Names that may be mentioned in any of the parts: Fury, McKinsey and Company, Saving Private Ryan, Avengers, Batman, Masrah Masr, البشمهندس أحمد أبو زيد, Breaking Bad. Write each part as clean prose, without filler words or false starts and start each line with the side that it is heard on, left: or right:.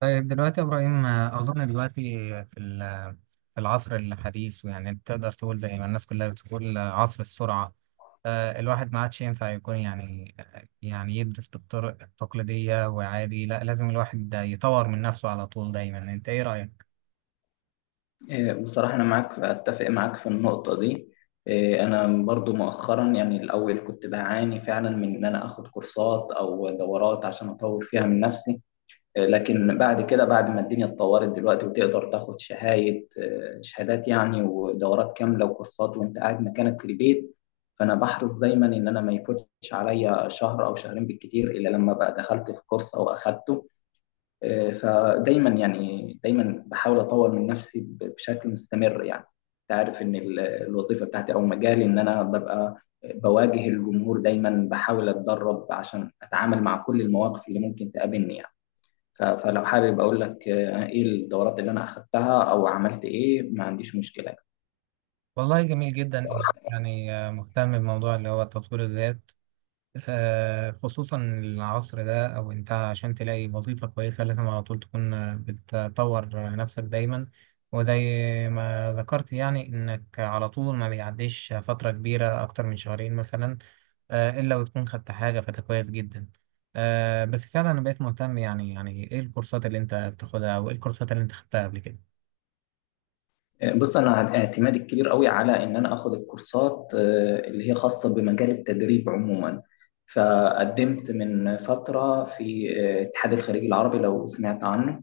right: طيب دلوقتي يا إبراهيم، أظن دلوقتي في ال- في العصر الحديث. يعني تقدر تقول زي ما الناس كلها بتقول عصر السرعة. الواحد ما عادش ينفع يكون يعني يدرس بالطرق التقليدية، وعادي لا، لازم الواحد ده يطور من نفسه على طول دايما. أنت إيه رأيك؟
left: إيه، بصراحة أنا أتفق معاك في النقطة دي. إيه، أنا برضو مؤخرا، يعني الأول كنت بعاني فعلا من إن أنا آخد كورسات أو دورات عشان أطور فيها من نفسي. إيه، لكن بعد كده، بعد ما الدنيا اتطورت دلوقتي، وتقدر تاخد شهايد شهادات يعني، ودورات كاملة وكورسات وأنت قاعد مكانك في البيت. فأنا بحرص دايما إن أنا ما يفوتش عليا شهر أو شهرين بالكتير إلا لما بقى دخلت في كورس أو أخدته. فدايما، يعني دايما، بحاول اطور من نفسي بشكل مستمر يعني. انت عارف ان الوظيفه بتاعتي او مجالي، ان انا ببقى بواجه الجمهور دايما، بحاول اتدرب عشان اتعامل مع كل المواقف اللي ممكن تقابلني يعني. فلو حابب اقول لك ايه الدورات اللي انا اخدتها او عملت ايه، ما عنديش مشكله.
right: والله جميل جدا إنك يعني مهتم بموضوع اللي هو تطوير الذات. خصوصا العصر ده، او انت عشان تلاقي وظيفة كويسة لازم على طول تكون بتطور نفسك دايما. وزي ما ذكرت يعني انك على طول ما بيعديش فترة كبيرة اكتر من شهرين مثلا الا وتكون خدت حاجة، فده كويس جدا. بس فعلا انا بقيت مهتم، يعني ايه الكورسات اللي انت بتاخدها او ايه الكورسات اللي انت خدتها قبل كده؟
left: بص، انا اعتمادي الكبير قوي على ان انا اخد الكورسات اللي هي خاصه بمجال التدريب عموما. فقدمت من فتره في اتحاد الخليج العربي، لو سمعت عنه.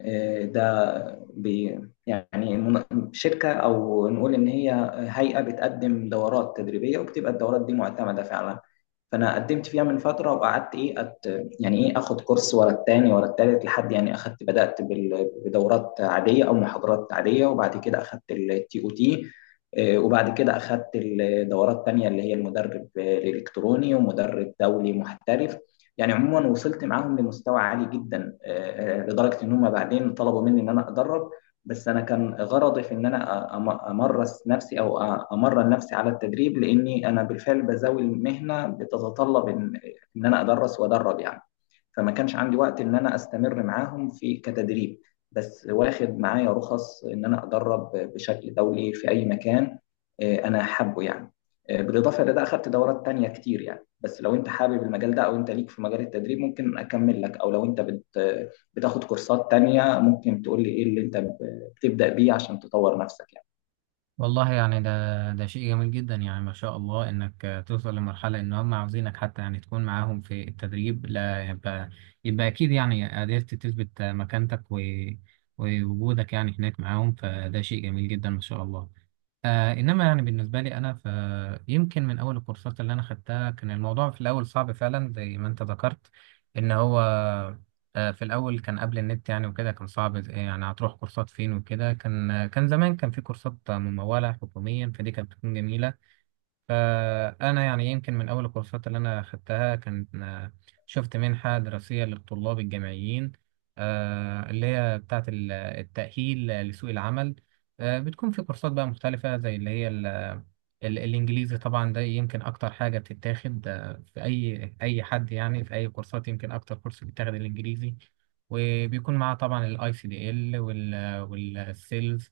left: ده، بي- يعني المن- شركة، أو نقول إن هي هيئة بتقدم دورات تدريبية، وبتبقى الدورات دي معتمدة فعلا. فأنا قدمت فيها من فترة وقعدت إيه أت، يعني إيه، آخد كورس ورا التاني ورا التالت، لحد يعني أخدت، بدأت بدورات عادية أو محاضرات عادية، وبعد كده أخدت التي أو تي. وبعد كده أخدت الدورات تانية اللي هي المدرب الإلكتروني ومدرب دولي محترف يعني. عموما وصلت معاهم لمستوى عالي جدا، لدرجه ان هم بعدين طلبوا مني ان انا ادرب. بس انا كان غرضي في ان انا امرس نفسي، او امرن نفسي على التدريب، لاني انا بالفعل بزاوي المهنه بتتطلب ان ان انا ادرس وادرب يعني. فما كانش عندي وقت ان انا استمر معاهم في كتدريب، بس واخد معايا رخص ان انا ادرب بشكل دولي في اي مكان. انا حابه يعني. بالاضافه لده اخدت دورات تانية كتير يعني. بس لو انت حابب المجال ده او انت ليك في مجال التدريب، ممكن اكمل لك. او لو انت بت، بتاخد كورسات تانية، ممكن تقول لي ايه اللي انت تبدا بيه عشان تطور نفسك يعني.
right: والله يعني ده شيء جميل جدا. يعني ما شاء الله انك توصل لمرحلة ان هم عاوزينك حتى يعني تكون معاهم في التدريب، لا، يبقى اكيد يعني قدرت تثبت مكانتك ووجودك يعني هناك معاهم، فده شيء جميل جدا ما شاء الله. انما يعني بالنسبه لي انا، فيمكن من اول الكورسات اللي انا خدتها كان الموضوع في الاول صعب فعلا زي ما انت ذكرت. ان هو في الاول كان قبل النت، يعني وكده كان صعب، يعني هتروح كورسات فين. وكده كان زمان كان في كورسات مموله حكوميا، فدي كانت بتكون جميله. أنا يعني يمكن من أول الكورسات اللي أنا خدتها كان شفت منحة دراسية للطلاب الجامعيين، اللي هي بتاعة التأهيل لسوق العمل. بتكون في كورسات بقى مختلفة زي اللي هي الإنجليزي، طبعا ده يمكن أكتر حاجة بتتاخد في أي حد. يعني في أي كورسات يمكن أكتر كورس بيتاخد الإنجليزي، وبيكون معاه طبعا الاي سي دي ال، والسيلز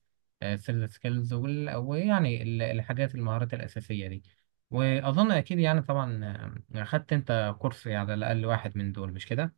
right: سكيلز، ويعني ال- الحاجات المهارات الأساسية دي. واظن اكيد يعني طبعا اخدت انت كورس على الاقل واحد من دول، مش كده؟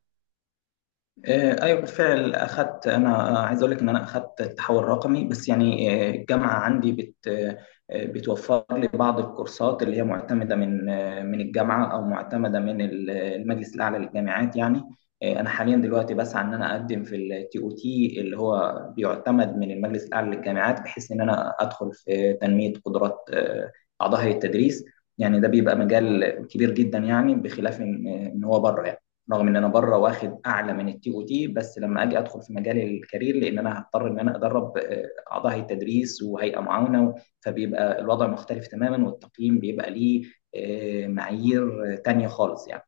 left: ايوه بالفعل اخذت. انا عايز اقول لك ان انا اخذت التحول الرقمي، بس يعني الجامعه عندي بت، بتوفر لي بعض الكورسات اللي هي معتمده من، من الجامعه، او معتمده من المجلس الاعلى للجامعات يعني. انا حاليا دلوقتي بسعى ان انا اقدم في التي او تي، اللي هو بيعتمد من المجلس الاعلى للجامعات، بحيث ان انا ادخل في تنميه قدرات اعضاء هيئه التدريس. يعني ده بيبقى مجال كبير جدا يعني، بخلاف ان إن هو بره يعني. رغم ان انا بره واخد اعلى من التي او تي، بس لما اجي ادخل في مجال الكارير، لان انا هضطر ان انا ادرب اعضاء هيئه تدريس وهيئه معاونه، فبيبقى الوضع مختلف تماما، والتقييم بيبقى ليه معايير تانية خالص يعني.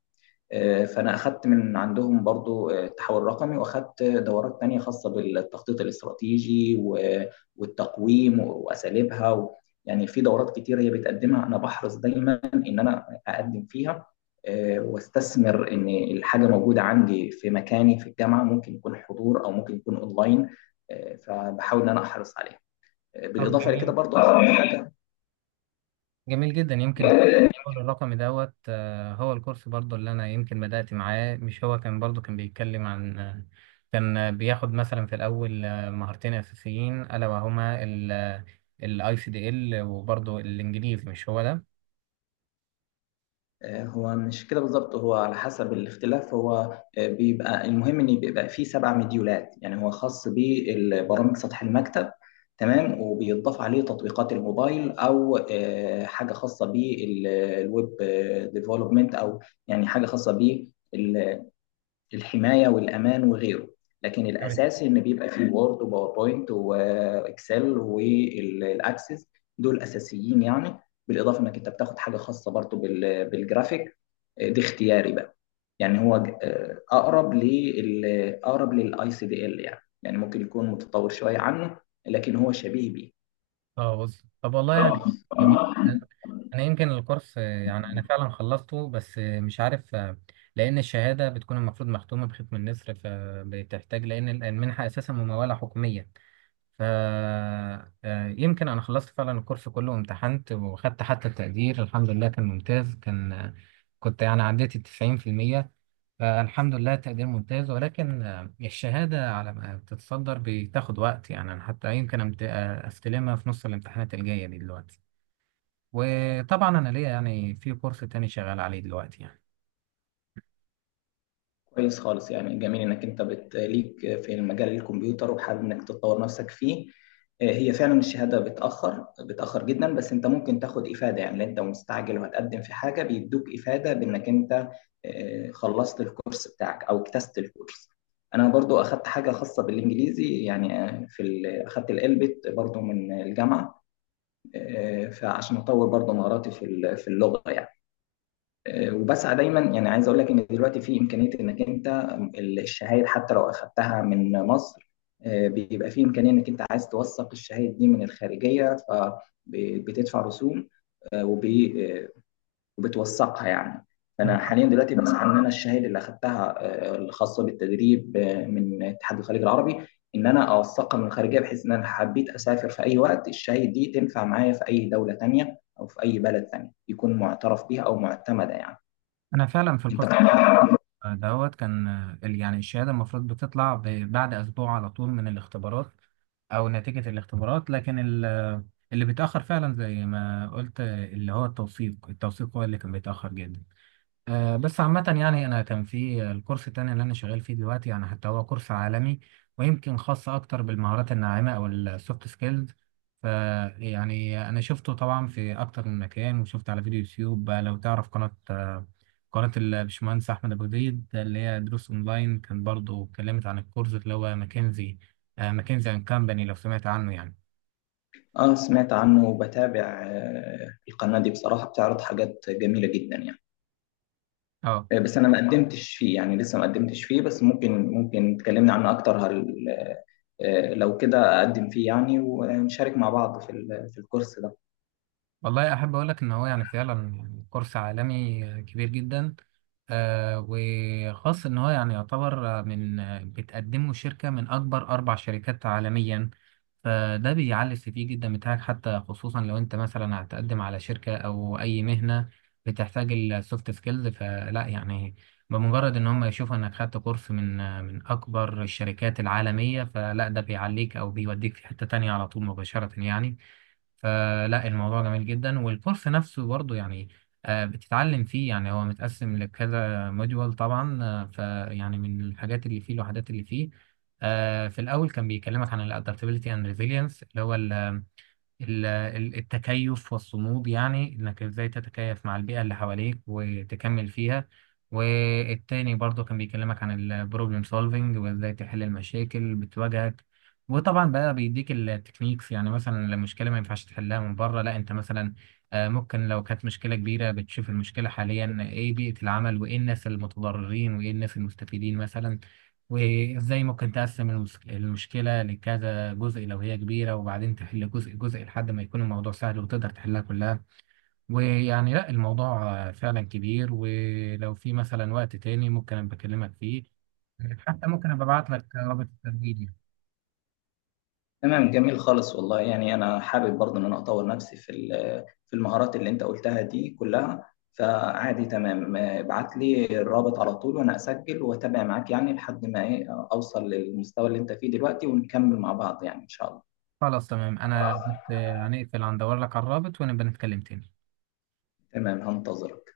left: فانا اخدت من عندهم برضو التحول الرقمي، واخدت دورات تانية خاصه بالتخطيط الاستراتيجي و، والتقويم واساليبها و، يعني في دورات كتير هي بتقدمها. انا بحرص دايما ان انا اقدم فيها واستثمر ان الحاجه موجوده عندي في مكاني في الجامعه، ممكن يكون حضور او ممكن يكون اونلاين. فبحاول ان انا احرص عليها.
right: طب
left: بالاضافه لكده
right: جميل،
left: برضو اخد حاجه.
right: جميل جدا. يمكن الكورس الرقمي دوت هو الكورس برضو اللي انا يمكن بدأت معاه، مش هو كان برضو كان بيتكلم عن كان بياخد مثلا في الاول مهارتين اساسيين الا وهما الاي سي دي ال وبرضو الانجليزي، مش هو ده؟
left: هو مش كده بالظبط، هو على حسب الاختلاف. هو بيبقى المهم ان بيبقى فيه سبع مديولات، يعني هو خاص بالبرامج سطح المكتب. تمام، وبيضاف عليه تطبيقات الموبايل، او حاجه خاصه بالويب ديفلوبمنت، او يعني حاجه خاصه للحمايه والامان وغيره. لكن
right: جميل.
left: الاساسي ان بيبقى فيه وورد وباوربوينت واكسل والاكسس، دول اساسيين يعني. بالاضافه انك انت بتاخد حاجه خاصه برضو بالجرافيك، دي اختياري بقى يعني. اقرب لل اقرب للاي سي دي ال، يعني ممكن يكون متطور شويه عنه، لكن هو شبيه بيه.
right: اه، بص طب، والله يعني جميل. انا يمكن الكورس يعني انا فعلا خلصته، بس مش عارف لان الشهاده بتكون المفروض مختومه بختم النسر، فبتحتاج لان المنحه اساسا مموله حكوميه. ف آه، يمكن انا خلصت فعلا الكورس كله وامتحنت، وخدت حتى التقدير الحمد لله كان ممتاز. كان آه، كنت يعني عديت ال 90%. فالحمد لله تقدير ممتاز، ولكن الشهاده على ما تتصدر بتاخد وقت. يعني انا حتى يمكن استلمها في نص الامتحانات الجايه دي دلوقتي. وطبعا انا ليا يعني في كورس تاني شغال عليه دلوقتي يعني.
left: كويس خالص يعني. جميل انك انت ليك في المجال الكمبيوتر وحابب انك تطور نفسك فيه. هي فعلا الشهاده بتاخر بتاخر جدا. بس انت ممكن تاخد افاده يعني، لو انت مستعجل وهتقدم في حاجه بيدوك افاده بانك انت خلصت الكورس بتاعك او اجتزت الكورس. انا برضو اخدت حاجه خاصه بالانجليزي يعني. اخدت الالبت برضو من الجامعه. فعشان اطور برضو مهاراتي في اللغه يعني. وبسعى دايما، يعني عايز اقول لك ان دلوقتي في امكانيه انك انت الشهايد حتى لو اخذتها من مصر، بيبقى في امكانيه انك انت عايز توثق الشهايد دي من الخارجيه فبتدفع رسوم، آه، وب- آه، وبتوثقها يعني. فانا حاليا دلوقتي بسعى ان انا الشهاده اللي اخذتها الخاصه بالتدريب من اتحاد الخليج العربي، ان انا اوثقها من الخارجيه، بحيث ان انا حبيت اسافر في اي وقت، الشهاده دي تنفع معايا في اي دوله تانيه او في اي بلد تاني، يكون معترف بيها او معتمده يعني.
right: انا فعلا في
left: انت
right: الكورس
left: بتتابع؟
right: دوت يعني الشهاده المفروض بتطلع بعد اسبوع على طول من الاختبارات او نتيجه الاختبارات، لكن اللي بيتاخر فعلا زي ما قلت اللي هو التوثيق. هو اللي كان بيتاخر جدا. بس عامة يعني أنا كان في الكورس التاني اللي أنا شغال فيه دلوقتي يعني حتى هو كورس عالمي، ويمكن خاص أكتر بالمهارات الناعمة أو السوفت سكيلز. فيعني أنا شفته طبعا في أكتر من مكان، وشفت على فيديو يوتيوب. لو تعرف قناة قناة البشمهندس أحمد أبو زيد اللي هي دروس أونلاين، كان برضه اتكلمت عن الكورس اللي هو ماكنزي أند كامباني، لو سمعت عنه يعني.
left: اه، سمعت عنه وبتابع القناة دي، بصراحة بتعرض حاجات جميلة جدا يعني.
right: اه،
left: بس انا ما قدمتش فيه يعني، لسه ما قدمتش فيه، بس ممكن، تكلمنا عنه اكتر، هل لو كده اقدم فيه يعني، ونشارك مع بعض في الكورس ده.
right: والله احب اقول لك ان هو يعني فعلا يعني كورس عالمي كبير جدا. وخاص ان هو يعني يعتبر من بتقدمه شركة من اكبر اربع شركات عالميا. فده بيعلي السي في جدا بتاعك حتى، خصوصا لو انت مثلا هتقدم على شركة او اي مهنة بتحتاج السوفت سكيلز، فلا يعني بمجرد ان هم يشوفوا انك خدت كورس من اكبر الشركات العالمية، فلا ده بيعليك او بيوديك في حتة تانية على طول مباشرة يعني. فلا الموضوع جميل جدا، والكورس نفسه برضو يعني بتتعلم فيه. يعني هو متقسم لكذا موديول طبعا. فيعني من الحاجات اللي فيه الوحدات اللي فيه في الأول كان بيكلمك عن ال adaptability and resilience، اللي هو التكيف والصمود، يعني انك ازاي تتكيف مع البيئة اللي حواليك وتكمل فيها. والتاني برضه كان بيكلمك عن البروبلم سولفينج وازاي تحل المشاكل بتواجهك. وطبعا بقى بيديك التكنيكس، يعني مثلا لو مشكلة ما ينفعش تحلها من بره، لا انت مثلا ممكن لو كانت مشكلة كبيرة بتشوف المشكلة حاليا، ايه بيئة العمل، وايه الناس المتضررين، وايه الناس المستفيدين مثلا، وازاي ممكن تقسم المشكلة لكذا جزء لو هي كبيرة، وبعدين تحل جزء جزء لحد ما يكون الموضوع سهل، وتقدر تحلها كلها. ويعني لا الموضوع فعلا كبير، ولو في مثلا وقت تاني ممكن أبقى أكلمك فيه، حتى ممكن أبقى أبعت لك رابط التسجيل يعني.
left: تمام، جميل خالص والله يعني. انا حابب برضه ان انا اطور نفسي في المهارات اللي انت قلتها دي كلها. فعادي تمام، ابعت لي الرابط على طول وانا اسجل واتابع معاك يعني، لحد ما ايه، اوصل للمستوى اللي انت فيه دلوقتي، ونكمل مع بعض يعني ان شاء الله.
right: خلاص تمام، أنا هنقفل هندور لك على الرابط، ونبقى نتكلم تاني
left: تمام، هنتظرك.